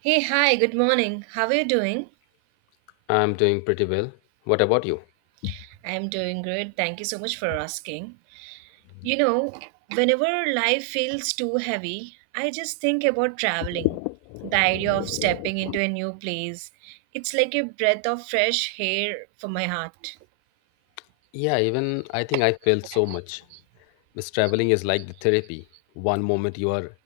Hey, hi, good morning. How are you doing? I'm doing pretty well. What about you? I'm doing good. Thank you so much for asking. You know, whenever life feels too heavy, I just think about traveling. The idea of stepping into a new place, it's like a breath of fresh air for my heart. Yeah, even I think I felt so much. Because traveling is like the therapy. One moment you are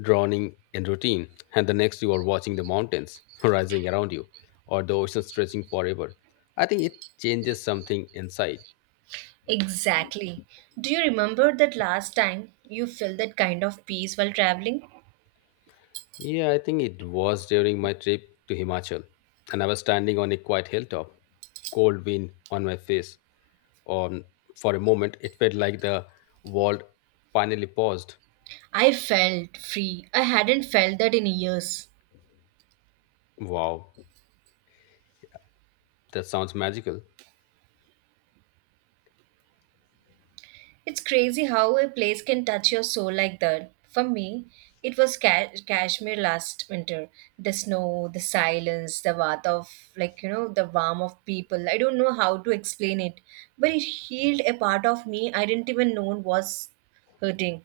drowning in routine, and the next you are watching the mountains rising around you or the ocean stretching forever. I think it changes something inside. Exactly. Do you remember that last time you felt that kind of peace while traveling? Yeah, I think it was during my trip to Himachal, and I was standing on a quiet hilltop, cold wind on my face. On for a moment, it felt like the world finally paused. I felt free. I hadn't felt that in years. Wow, that sounds magical. It's crazy how a place can touch your soul like that. For me, it was Kashmir last winter. The snow, the silence, the warmth of, like, you know, the warmth of people. I don't know how to explain it, but it healed a part of me I didn't even know was hurting.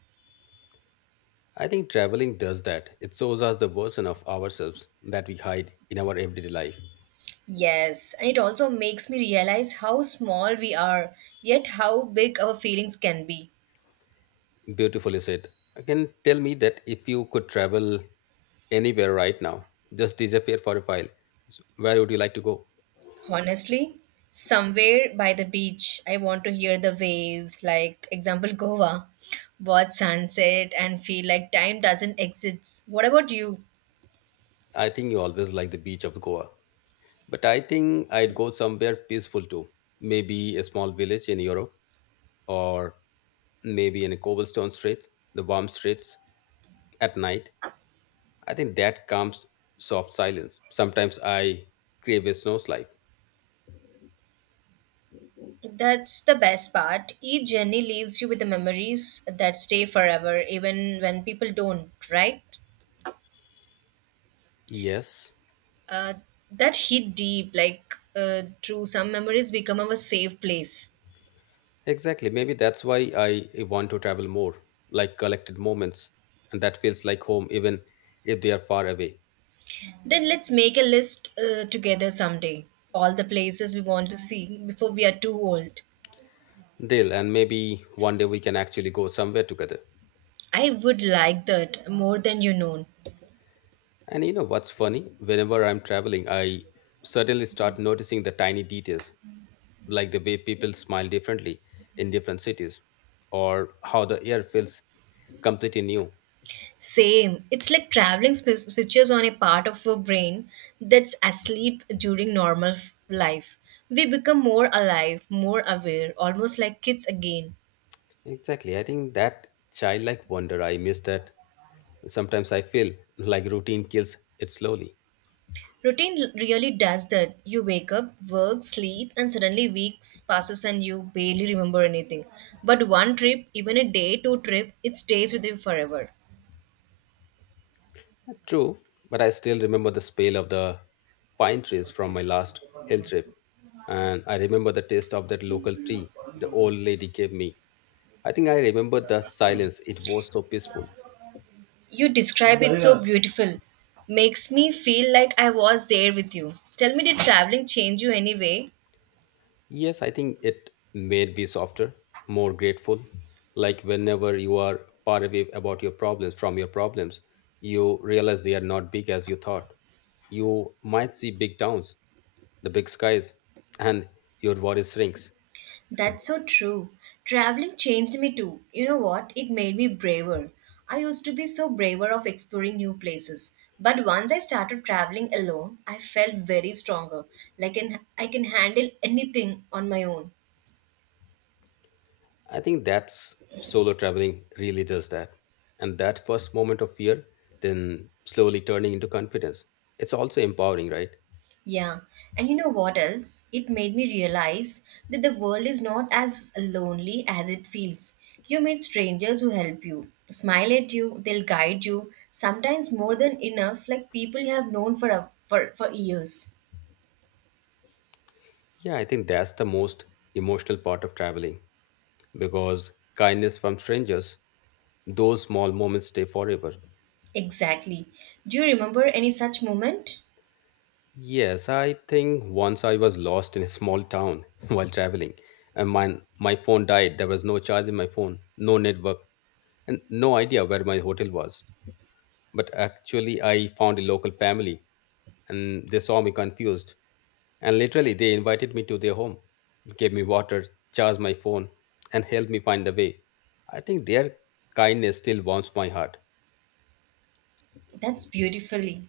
I think traveling does that. It shows us the version of ourselves that we hide in our everyday life. Yes, and it also makes me realize how small we are, yet how big our feelings can be. Beautifully said. I can tell me that if you could travel anywhere right now, just disappear for a while, where would you like to go? Honestly, somewhere by the beach, I want to hear the waves, like example Goa, watch sunset and feel like time doesn't exist. What about you? I think you always like the beach of Goa. But I think I'd go somewhere peaceful too. Maybe a small village in Europe or maybe in a cobblestone street, the warm streets at night. I think that comes soft silence. Sometimes I crave a snowslide. That's the best part. Each journey leaves you with the memories that stay forever, even when people don't, right? Yes, Uh, that hit deep, like true, some memories become our safe place. exactly. Maybe that's why I want to travel more, like collected moments, and that feels like home even if they are far away. Then let's make a list together someday. All the places we want to see before we are too old. Dale, and maybe one day we can actually go somewhere together. I would like that more than you know. And you know what's funny? Whenever I'm traveling, I suddenly start noticing the tiny details, like the way people smile differently in different cities, or how the air feels completely new. Same. It's like traveling switches on a part of our brain that's asleep during normal life. We become more alive, more aware, almost like kids again. Exactly. I think that childlike wonder, I miss that. Sometimes I feel like routine kills it slowly. Routine really does that. You wake up, work, sleep, and suddenly weeks passes and you barely remember anything. But one trip, even a day, two trip, it stays with you forever. True, but I still remember the smell of the pine trees from my last hill trip. And I remember the taste of that local tea the old lady gave me. I think I remember the silence. It was so peaceful. You describe it so, yeah, beautiful. Makes me feel like I was there with you. Tell me, did traveling change you anyway? Yes, I think it made me softer, more grateful. Like whenever you are far away about your problems from your problems, you realize they are not big as you thought. You might see big towns, the big skies, and your worry shrinks. That's so true. Traveling changed me too. You know what? It made me braver. I used to be so braver of exploring new places. But once I started traveling alone, I felt very stronger. Like an, I can handle anything on my own. I think that's solo traveling really does that. And that first moment of fear, then slowly turning into confidence. It's also empowering, right? Yeah. And you know what else? It made me realize that the world is not as lonely as it feels. You meet strangers who help you, smile at you, they'll guide you, sometimes more than enough, like people you have known for, a, for years. Yeah, I think that's the most emotional part of traveling because kindness from strangers, those small moments stay forever. Exactly. Do you remember any such moment? Yes, I think once I was lost in a small town while traveling, and my phone died. There was no charge in my phone, no network, and no idea where my hotel was. But actually, I found a local family, and they saw me confused. And literally, they invited me to their home, gave me water, charged my phone, and helped me find the way. I think their kindness still warms my heart. That's beautifully.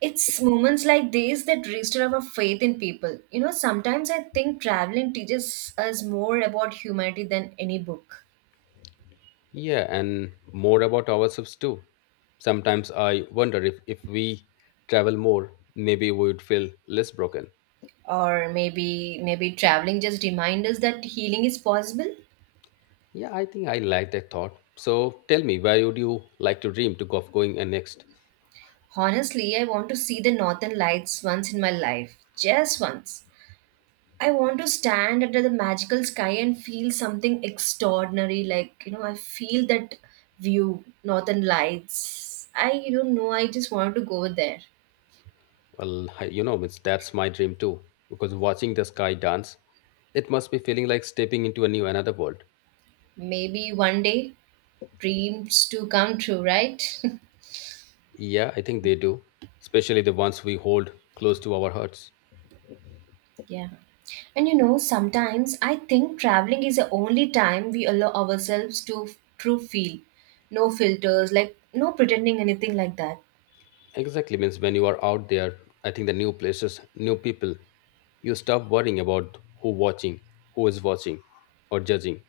It's moments like these that restore our faith in people. You know, sometimes I think traveling teaches us more about humanity than any book. Yeah, and more about ourselves too. Sometimes I wonder if we travel more, maybe we would feel less broken. Or maybe traveling just remind us that healing is possible. Yeah, I think I like that thought. So tell me, where would you like to dream to go of going next? Honestly, I want to see the northern lights once in my life, just once. I want to stand under the magical sky and feel something extraordinary, like, you know, I feel that view northern lights. I don't know, I just want to go there. Well, you know, that's my dream too. Because watching the sky dance, it must be feeling like stepping into a new another world. Maybe one day dreams to come true, right? Yeah, I think they do, especially the ones we hold close to our hearts. Yeah. And you know, sometimes I think traveling is the only time we allow ourselves to true feel. No filters, like no pretending anything like that. Exactly means when you are out there, I think the new places, new people, you stop worrying about who is watching, or judging.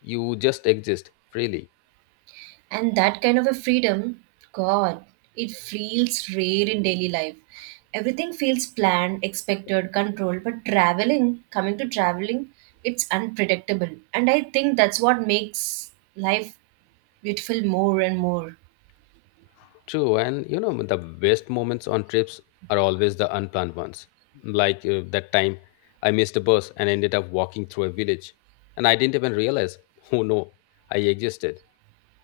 You just exist freely. And that kind of a freedom, God, it feels rare in daily life. Everything feels planned, expected, controlled, but traveling, coming to traveling, it's unpredictable. And I think that's what makes life beautiful more and more. True, and you know the best moments on trips are always the unplanned ones. Like that time I missed a bus and ended up walking through a village, and I didn't even realize, oh no, I existed.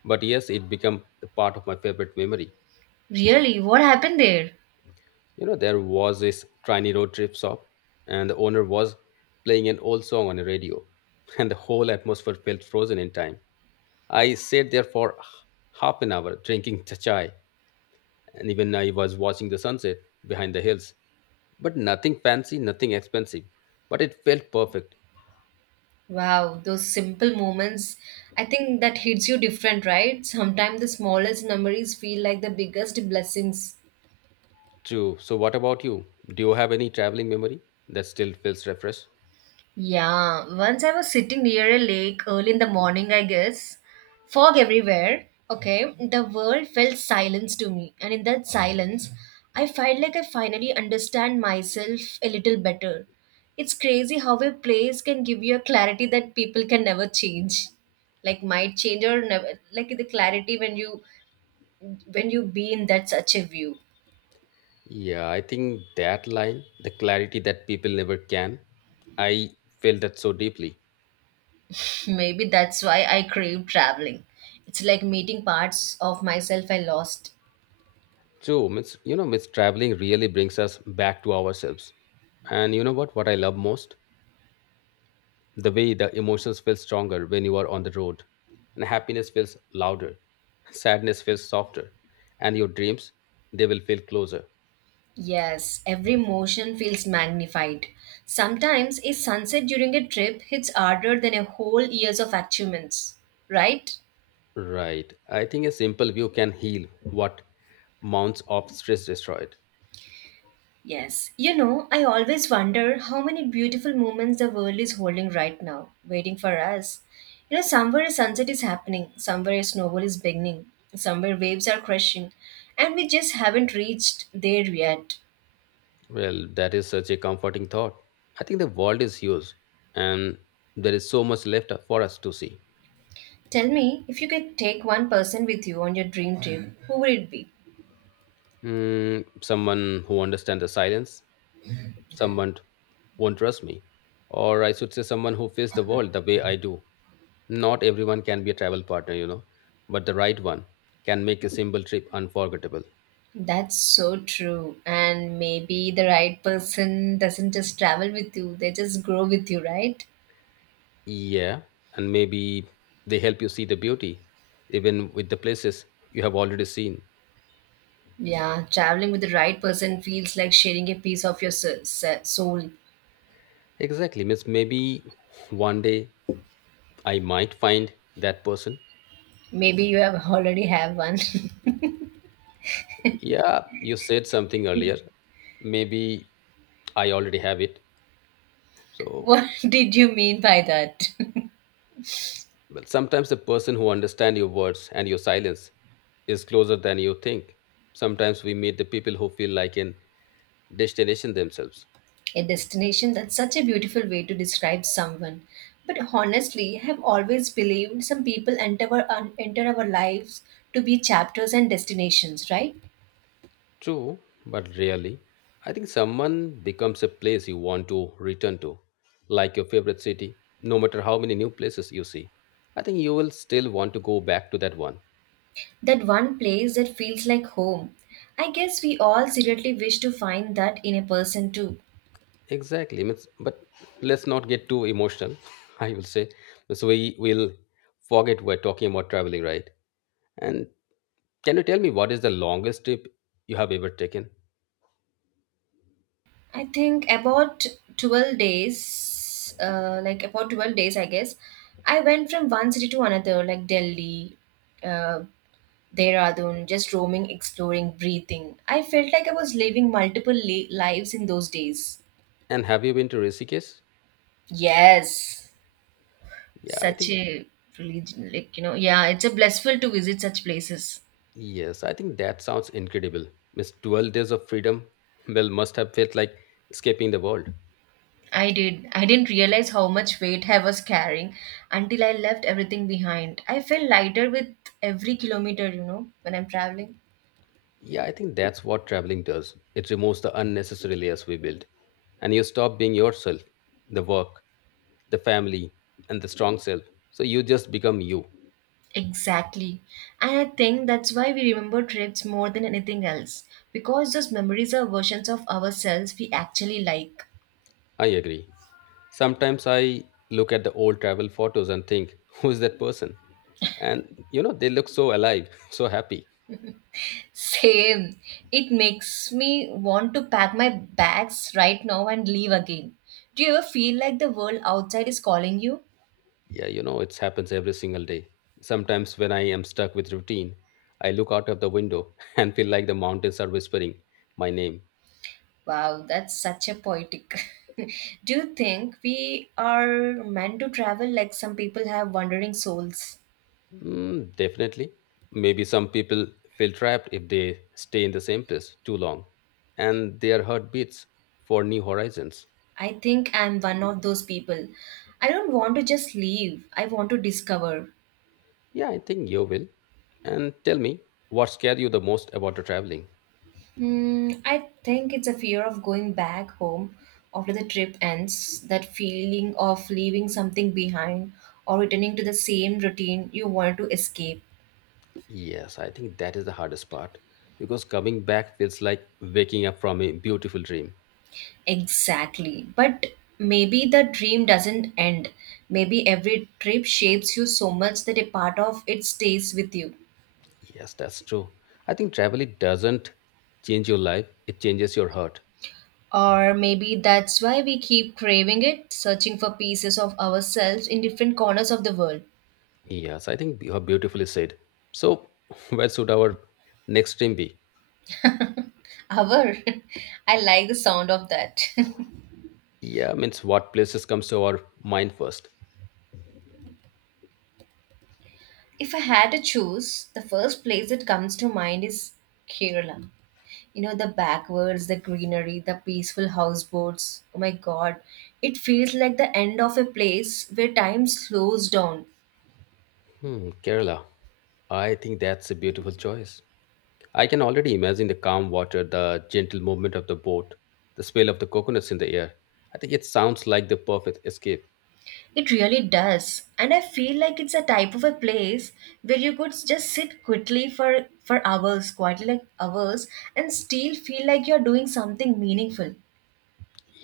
But yes, it became the part of my favorite memory. Really, what happened there? You know, there was this tiny road trip shop, and the owner was playing an old song on a radio, and the whole atmosphere felt frozen in time. I sat there for half an hour drinking chai, and even I was watching the sunset behind the hills. But nothing fancy, nothing expensive, but it felt perfect. Wow, those simple moments, I think that hits you different, right? Sometimes the smallest memories feel like the biggest blessings. True. So, what about you? Do you have any traveling memory that still feels refreshed? Yeah, once I was sitting near a lake early in the morning, I guess. Fog everywhere. Okay, the world felt silence to me, and in that silence, I felt like I finally understand myself a little better. It's crazy how a place can give you a clarity that people can never change. Like might change or never like the clarity when you be in that such a view. Yeah, I think that line, the clarity that people never can, I felt that so deeply. Maybe that's why I crave traveling. It's like meeting parts of myself I lost. True, you know, it's traveling really brings us back to ourselves. And you know what? What I love most? The way the emotions feel stronger when you are on the road. And happiness feels louder. Sadness feels softer. And your dreams, they will feel closer. Yes, every motion feels magnified. Sometimes a sunset during a trip hits harder than a whole years of achievements, right? Right. I think a simple view can heal what mounts of stress destroyed. Yes. You know, I always wonder how many beautiful moments the world is holding right now, waiting for us. You know, somewhere a sunset is happening, somewhere a snowball is beginning, somewhere waves are crashing, and we just haven't reached there yet. Well, that is such a comforting thought. I think the world is huge and there is so much left for us to see. Tell me, if you could take one person with you on your dream trip, who would it be? Hmm, someone who understands the silence, someone won't trust me, or I should say someone who faces the world the way I do. Not everyone can be a travel partner, you know, but the right one can make a simple trip unforgettable. That's so true. And maybe the right person doesn't just travel with you, they just grow with you, right? Yeah, and maybe they help you see the beauty even with the places you have already seen. Yeah, traveling with the right person feels like sharing a piece of your soul. Exactly miss, maybe one day I might find that person. Maybe you have already have one. Yeah, you said something earlier. Maybe I already have it, so. What did you mean by that? Well, sometimes the person who understands your words and your silence is closer than you think. Sometimes we meet the people who feel like an destination themselves. A destination, that's such a beautiful way to describe someone. But honestly, I have always believed some people enter our, enter our lives to be chapters and destinations, right? True, but rarely. I think someone becomes a place you want to return to, like your favorite city, no matter how many new places you see. I think you will still want to go back to that one. That one place that feels like home. I guess we all secretly wish to find that in a person too. Exactly. means- But let's not get too emotional, I will say. So we will forget we're talking about traveling, right? And can you tell me what is the longest trip you have ever taken? I think about 12 days, like about 12 days, I guess. I went from one city to another, like Delhi, uh, Dehradun, just roaming, exploring, breathing. I felt like I was living multiple lives in those days. And have you been to Rishikesh? Yes, Yeah, I such think a religion, like, you know, yeah, it's a blissful to visit such places. yes, I think that sounds incredible. Miss 12 days of freedom well must have felt like escaping the world. I did. I didn't realize how much weight I was carrying until I left everything behind. I feel lighter with every kilometer, you know, when I'm traveling. Yeah, I think that's what traveling does. It removes the unnecessary layers we build. And you stop being yourself, the work, the family, and the strong self. So you just become you. Exactly. And I think that's why we remember trips more than anything else because those memories are versions of ourselves we actually like. I agree. Sometimes I look at the old travel photos and think, who is that person? And you know, they look so alive, so happy. Same. It makes me want to pack my bags right now and leave again. Do you ever feel like the world outside is calling you? Yeah, you know, it happens every single day. Sometimes when I am stuck with routine, I look out of the window and feel like the mountains are whispering my name. Wow, that's such a poetic. Do you think we are meant to travel like some people have wandering souls? Mm, definitely. Maybe some people feel trapped if they stay in the same place too long and their heart beats for new horizons. I think I'm one of those people. I don't want to just leave, I want to discover. Yeah, I think you will. And tell me, what scared you the most about the traveling? Hmm, I think it's a fear of going back home after the trip ends, that feeling of leaving something behind or returning to the same routine you want to escape. Yes, I think that is the hardest part because coming back feels like waking up from a beautiful dream. Exactly. But maybe the dream doesn't end. Maybe every trip shapes you so much that a part of it stays with you. Yes, that's true. I think travel it doesn't change your life, it changes your heart. Or maybe that's why we keep craving it, searching for pieces of ourselves in different corners of the world. Yes, I think you have beautifully said. So, where should our next dream be? Our, I like the sound of that. Yeah, means what places comes to our mind first? If I had to choose, the first place that comes to mind is Kerala. You know, the backwards, the greenery, the peaceful houseboats, oh my god, it feels like the end of a place where time slows down. Hmm, Kerala. I think that's a beautiful choice. I can already imagine the calm water, the gentle movement of the boat, the smell of the coconuts in the air. I think it sounds like the perfect escape. It really does, and I feel like it's a type of a place where you could just sit quickly for hours, quite like hours, and still feel like you're doing something meaningful.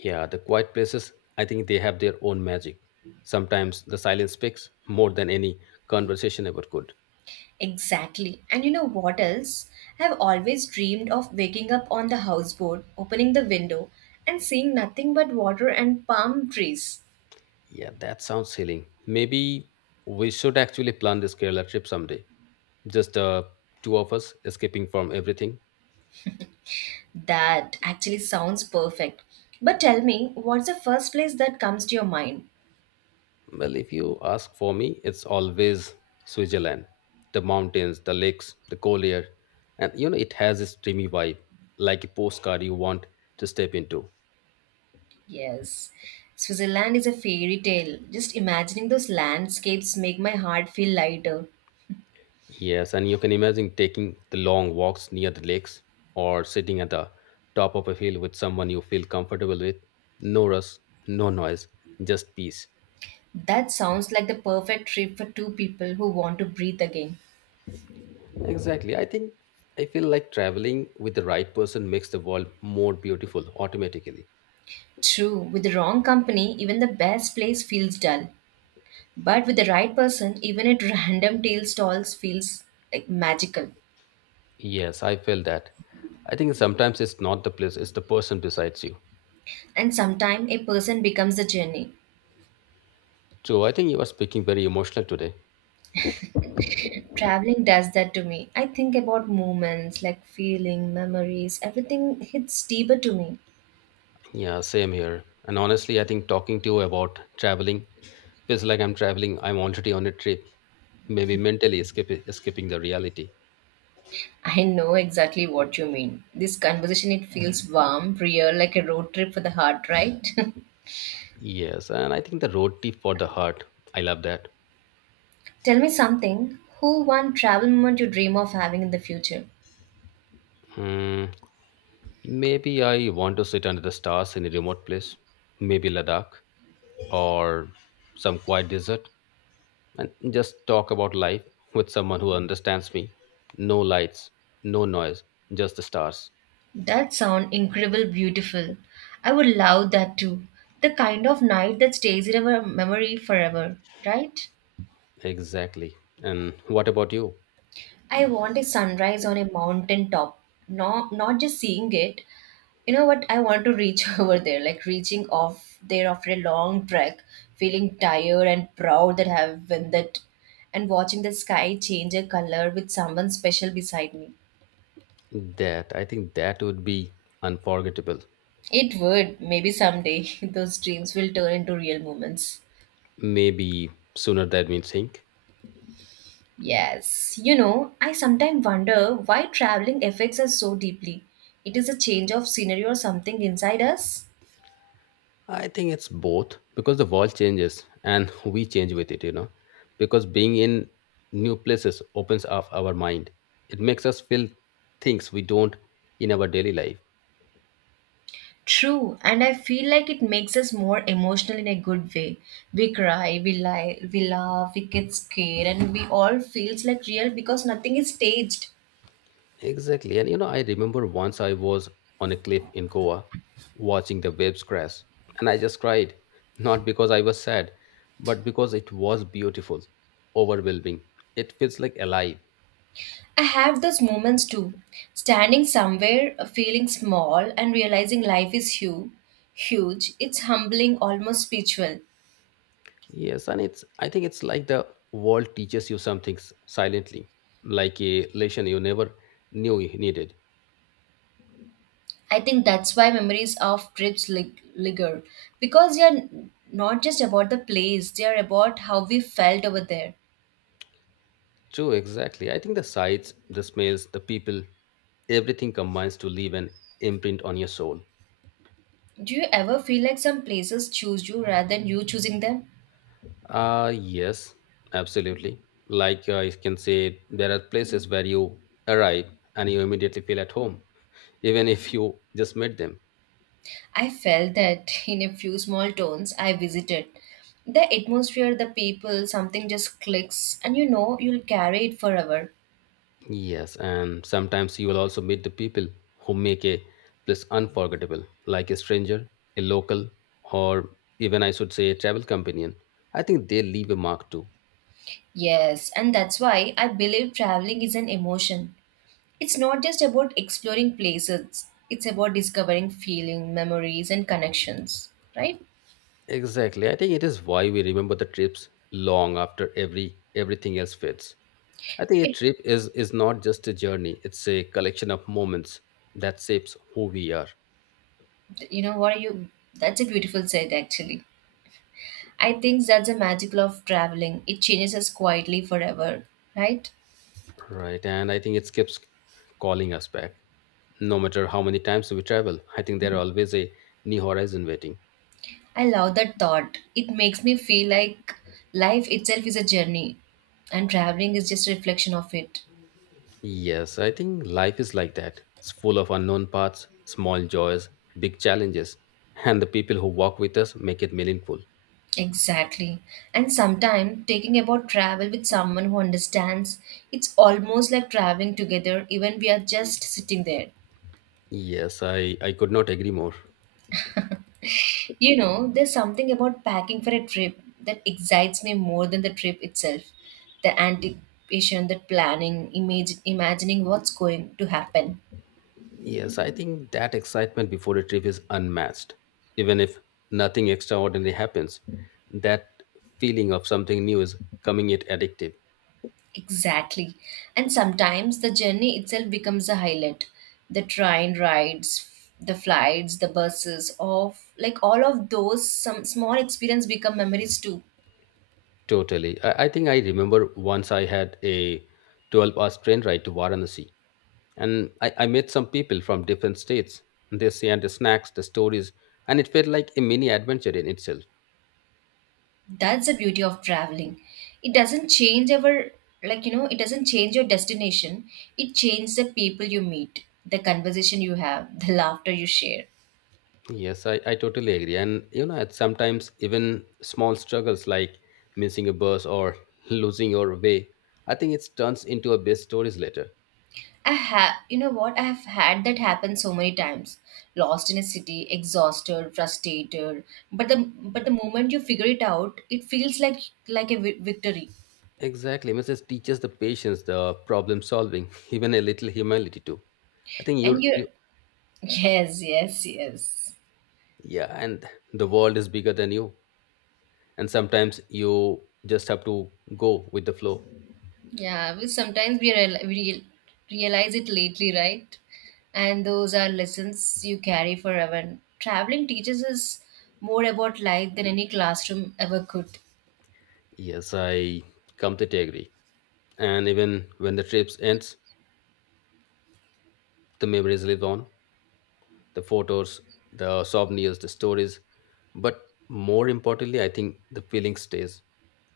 Yeah, the quiet places, I think they have their own magic. Sometimes the silence speaks more than any conversation ever could. Exactly. And you know what else? I have always dreamed of waking up on the houseboat, opening the window, and seeing nothing but water and palm trees. Yeah, that sounds healing. Maybe we should actually plan this Kerala trip someday. Just the two of us escaping from everything. That actually sounds perfect. But tell me, what's the first place that comes to your mind? Well, if you ask for me, it's always Switzerland. The mountains, the lakes, the cold air. And you know, it has this dreamy vibe, like a postcard you want to step into. Yes, Switzerland is a fairy tale. Just imagining those landscapes make my heart feel lighter. Yes, and you can imagine taking the long walks near the lakes or sitting at the top of a hill with someone you feel comfortable with. No rush, no noise, just peace. That sounds like the perfect trip for two people who want to breathe again. Exactly. I think I feel like traveling with the right person makes the world more beautiful automatically. True, with the wrong company, even the best place feels dull. But with the right person, even at random tail stalls feels like magical. Yes, I feel that. I think sometimes it's not the place, it's the person besides you. And sometimes a person becomes the journey. So I think you are speaking very emotional today. Traveling does that to me. I think about moments like feeling, memories, everything hits deeper to me. Yeah, same here. And honestly, I think talking to you about traveling feels like I'm traveling. I'm already on a trip, maybe mentally escaping the reality. I know exactly what you mean. This conversation it feels warm, real, like a road trip for the heart, right? Yes, and I think the road trip for the heart. I love that. Tell me something. Who one travel moment you dream of having in the future? Hmm, maybe I want to sit under the stars in a remote place, maybe Ladakh or some quiet desert. And just talk about life with someone who understands me. No lights, no noise, just the stars. That sound incredible beautiful. I would love that too. The kind of night that stays in our memory forever, right? Exactly. And what about you? I want a sunrise on a mountain top. Not just seeing it. You know what? I want to reach over there, like reaching off there after a long trek, feeling tired and proud that I have won that, and watching the sky change a color with someone special beside me. That, I think that would be unforgettable. It would, maybe someday those dreams will turn into real moments. Maybe sooner than we think. Yes, you know, I sometimes wonder why traveling affects us so deeply. It is a change of scenery or something inside us. I think it's both because the world changes and we change with it, you know. Because being in new places opens up our mind. It makes us feel things we don't in our daily life. True, and I feel like it makes us more emotional in a good way. We cry, we lie, we laugh, we get scared, and we all feels like real because nothing is staged. Exactly. And you know, I remember once I was on a cliff in Goa watching the waves crash, and I just cried, not because I was sad, but because it was beautiful, overwhelming. It feels like alive. I have those moments too. Standing somewhere, feeling small, and realizing life is huge. Huge. It's humbling, almost spiritual. Yes, and it's I think it's like the world teaches you something silently, like a lesson you never knew you needed. I think that's why memories of trips linger because they are not just about the place; they are about how we felt over there. True, exactly. I think the sights, the smells, the people, everything combines to leave an imprint on your soul. Do you ever feel like some places choose you rather than you choosing them? Yes, absolutely. Like you can say, there are places where you arrive and you immediately feel at home, even if you just met them. I felt that in a few small towns I visited. The atmosphere, the people, something just clicks, and you know you'll carry it forever. Yes, and sometimes you will also meet the people who make a place unforgettable, like a stranger, a local, or even I should say a travel companion. I think they leave a mark too. Yes, and that's why I believe traveling is an emotion. It's not just about exploring places, it's about discovering feeling, memories, and connections, right? Exactly. I think it is why we remember the trips long after everything else fades. I think a It, trip is not just a journey; it's a collection of moments that shapes who we are, you know what are you? That's a beautiful said, actually. I think that's the magic of traveling. It changes us quietly forever, right? right? And I think it keeps calling us back. No matter how many times we travel, I think there are always a new horizon waiting. I love that thought. It makes me feel like life itself is a journey and traveling is just a reflection of it. Yes, I think life is like that. It's full of unknown paths, small joys, big challenges, and the people who walk with us make it meaningful. Exactly. And sometimes taking about travel with someone who understands, it's almost like traveling together, even we are just sitting there. Yes, I could not agree more. You know, there's something about packing for a trip that excites me more than the trip itself. The anticipation, the planning, imagining what's going to happen. Yes, I think that excitement before a trip is unmatched. Even if nothing extraordinary happens, that feeling of something new is coming it addictive. Exactly. And sometimes the journey itself becomes a highlight. The train rides, the flights, the buses, of like all of those some small experience become memories too. Totally. I think I remember once I had a 12-hour hour train ride to Varanasi and I met some people from different states. And they shared the snacks, the stories, and it felt like a mini adventure in itself. That's the beauty of traveling. It doesn't change our, like, you know, it doesn't change your destination. It changes the people you meet, the conversation you have, the laughter you share. Yes, I totally agree. And you know, at sometimes even small struggles like missing a bus or losing your way, I think it turns into a best stories later. I have, you know what, I have had that happen so many times. Lost in a city, exhausted, frustrated, but the but the moment you figure it out, it feels like a victory. Exactly. Mrs. teaches the patience, the problem solving, even a little humility too. I think And you're you, you yes, yes, yes. yeah, and the world is bigger than you. And sometimes you just have to go with the flow. Yeah, we sometimes we real, realize it lately, right? And those are lessons you carry forever. And traveling teaches us more about life than any classroom ever could. Yes, I completely agree. And even when the trips ends, the memories live on. The photos, the souvenirs, the stories. But more importantly, I think the feeling stays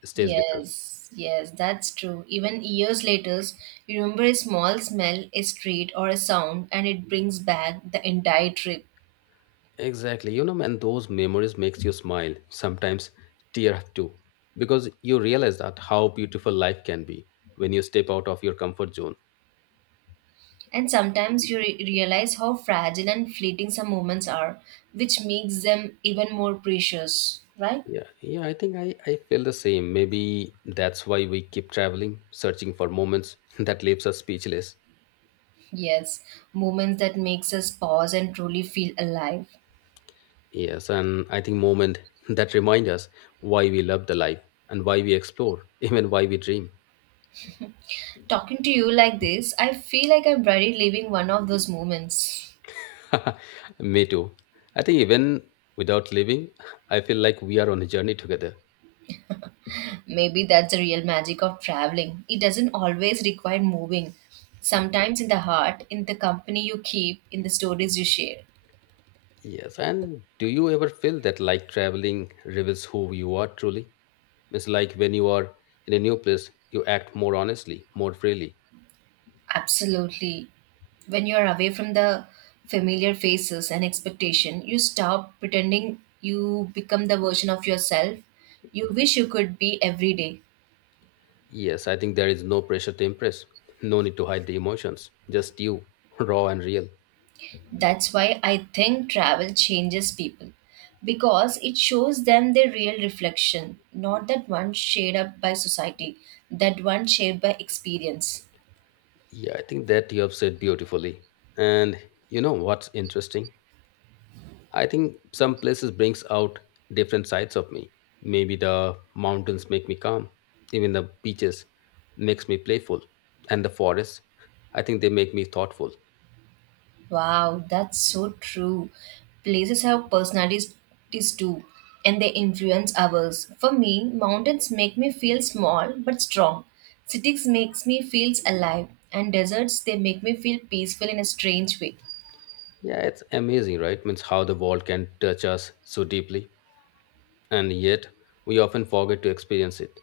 stays with us. Yes, yes, that's true. Even years later, you remember a small smell, a street, or a sound, and it brings back the entire trip. Exactly. You know, man, those memories makes you smile, sometimes tear up too, because you realize that how beautiful life can be when you step out of your comfort zone. And sometimes you realize how fragile and fleeting some moments are, which makes them even more precious, right? Yeah, I think I feel the same. Maybe that's why we keep traveling, searching for moments that leaves us speechless. Yes, moments that makes us pause and truly feel alive. Yes, and I think moment that remind us why we love the life and why we explore, even why we dream. Talking to you like this, I feel like I'm already living one of those moments. Me too. I think even without living, I feel like we are on a journey together. Maybe that's the real magic of traveling. It doesn't always require moving. Sometimes in the heart, in the company you keep, in the stories you share. Yes, and do you ever feel that like traveling reveals who you are truly? It's like when you are in a new place, you act more honestly, more freely. Absolutely. When you are away from the familiar faces and expectation, you stop pretending you become the version of yourself you wish you could be every day. Yes, I think there is no pressure to impress, no need to hide the emotions, just you, raw and real. That's why I think travel changes people because it shows them their real reflection, not that one shaped up by society, that one shaped by experience. Yeah, I think that you have said beautifully. And you know what's interesting? I think some places brings out different sides of me. Maybe the mountains make me calm, even the beaches makes me playful, and the forests, I think they make me thoughtful. Wow, that's so true. Places have personalities too, and they influence others. For me, mountains make me feel small but strong. Cities makes me feel alive, and deserts they make me feel peaceful in a strange way. Yeah, it's amazing, right? Means how the world can touch us so deeply, and yet we often forget to experience it.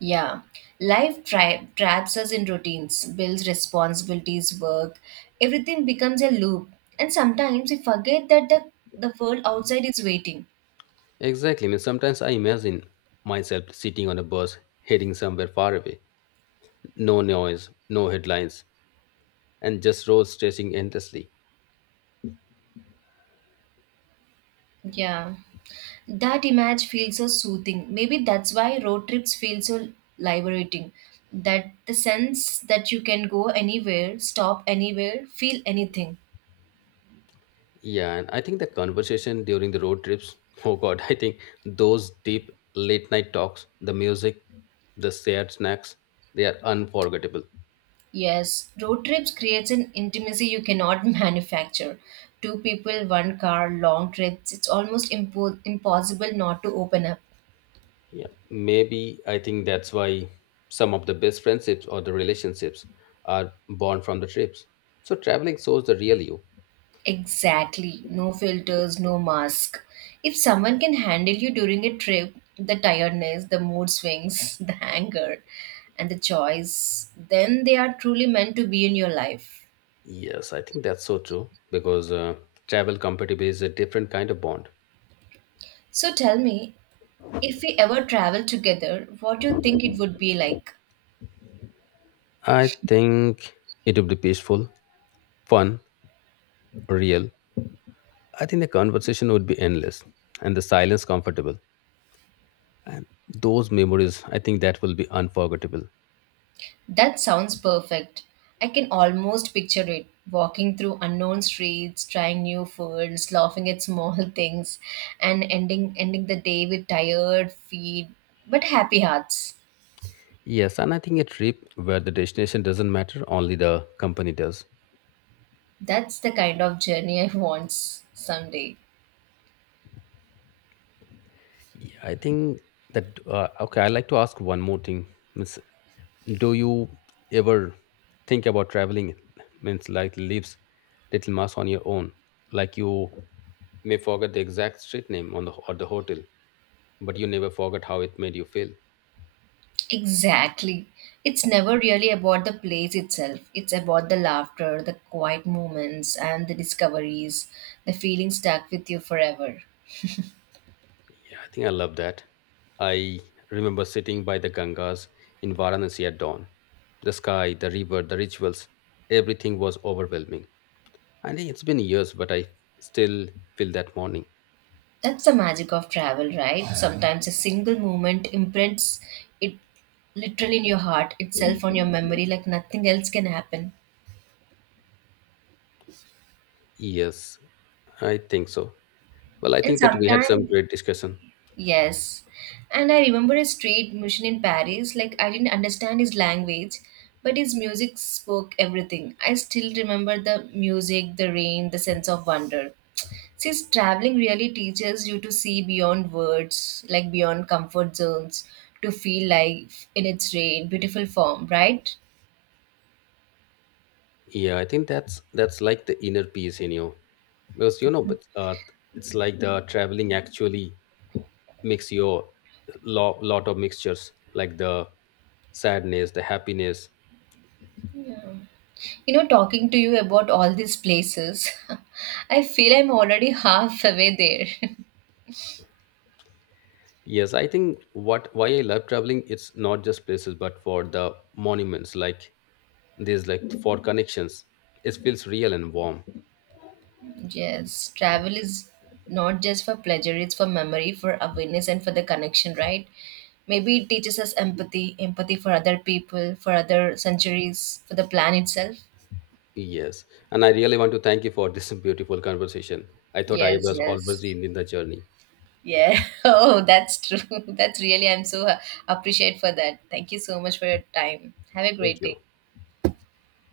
Yeah, life traps us in routines, bills, responsibilities, work. Everything becomes a loop, and sometimes we forget that the world outside is waiting. Exactly. I mean, sometimes I imagine myself sitting on a bus heading somewhere far away. No noise, no headlines, and just roads stretching endlessly. Yeah, that image feels so soothing. Maybe that's why road trips feel so liberating. That the sense that you can go anywhere, stop anywhere, feel anything. Yeah, and I think the conversation during the road trips, oh God, I think those deep late night talks, the music, the shared snacks, they are unforgettable. Yes, road trips creates an intimacy you cannot manufacture. Two people, one car, long trips, it's almost impossible not to open up. Yeah, maybe I think that's why some of the best friendships or the relationships are born from the trips. So traveling shows the real you. Exactly. No filters, no mask. If someone can handle you during a trip, the tiredness, the mood swings, the anger, and the choice, then they are truly meant to be in your life. Yes, I think that's so true because travel compatibility is a different kind of bond. So tell me, if we ever travel together, what do you think it would be like? I think it would be peaceful, fun, real, I think the conversation would be endless and the silence comfortable. And those memories, I think that will be unforgettable. That sounds perfect. I can almost picture it walking through unknown streets, trying new foods, laughing at small things, and ending the day with tired feet but happy hearts. Yes, and I think a trip where the destination doesn't matter, only the company does. That's the kind of journey I want someday. Yeah, I think that, okay, I'd like to ask one more thing. Means, do you ever think about traveling? Means, like, leaves Little Mass on your own. Like, you may forget the exact street name on the, or the hotel, but you never forget how it made you feel. Exactly. It's never really about the place itself. It's about the laughter, the quiet moments, and the discoveries, the feeling stuck with you forever. Yeah, I think I love that. I remember sitting by the Gangas in Varanasi at dawn. The sky, the river, the rituals, everything was overwhelming. I think it's been years, but I still feel that morning. That's the magic of travel, right? Sometimes a single moment imprints it literally in your heart itself on your memory like nothing else can happen. Yes, I think so. Well, I And think that we had some sometimes great discussion. Yes. And I remember a street musician in Paris, like I didn't understand his language, but his music spoke everything. I still remember the music, the rain, the sense of wonder. Since traveling really teaches you to see beyond words, like beyond comfort zones, to feel life in its rain, beautiful form, right? Yeah, I think that's like the inner peace in you, because you know, but it's like the traveling actually makes your lot of mixtures, like the sadness, the happiness. You know, talking to you about all these places, I feel I'm already half away there. Yes, I think what why I love traveling, it's not just places, but for the monuments, like these, like for connections. It feels real and warm. Yes, travel is not just for pleasure, it's for memory, for awareness, and for the connection, right? Maybe it teaches us empathy, empathy for other people, for other centuries, for the planet itself. Yes. And I really want to thank you for this beautiful conversation. I thought I Yes, was yes. always in the journey. Yeah. Oh, that's true. That's really, I'm so appreciate for that. Thank you so much for your time. Have a Thank great day. you.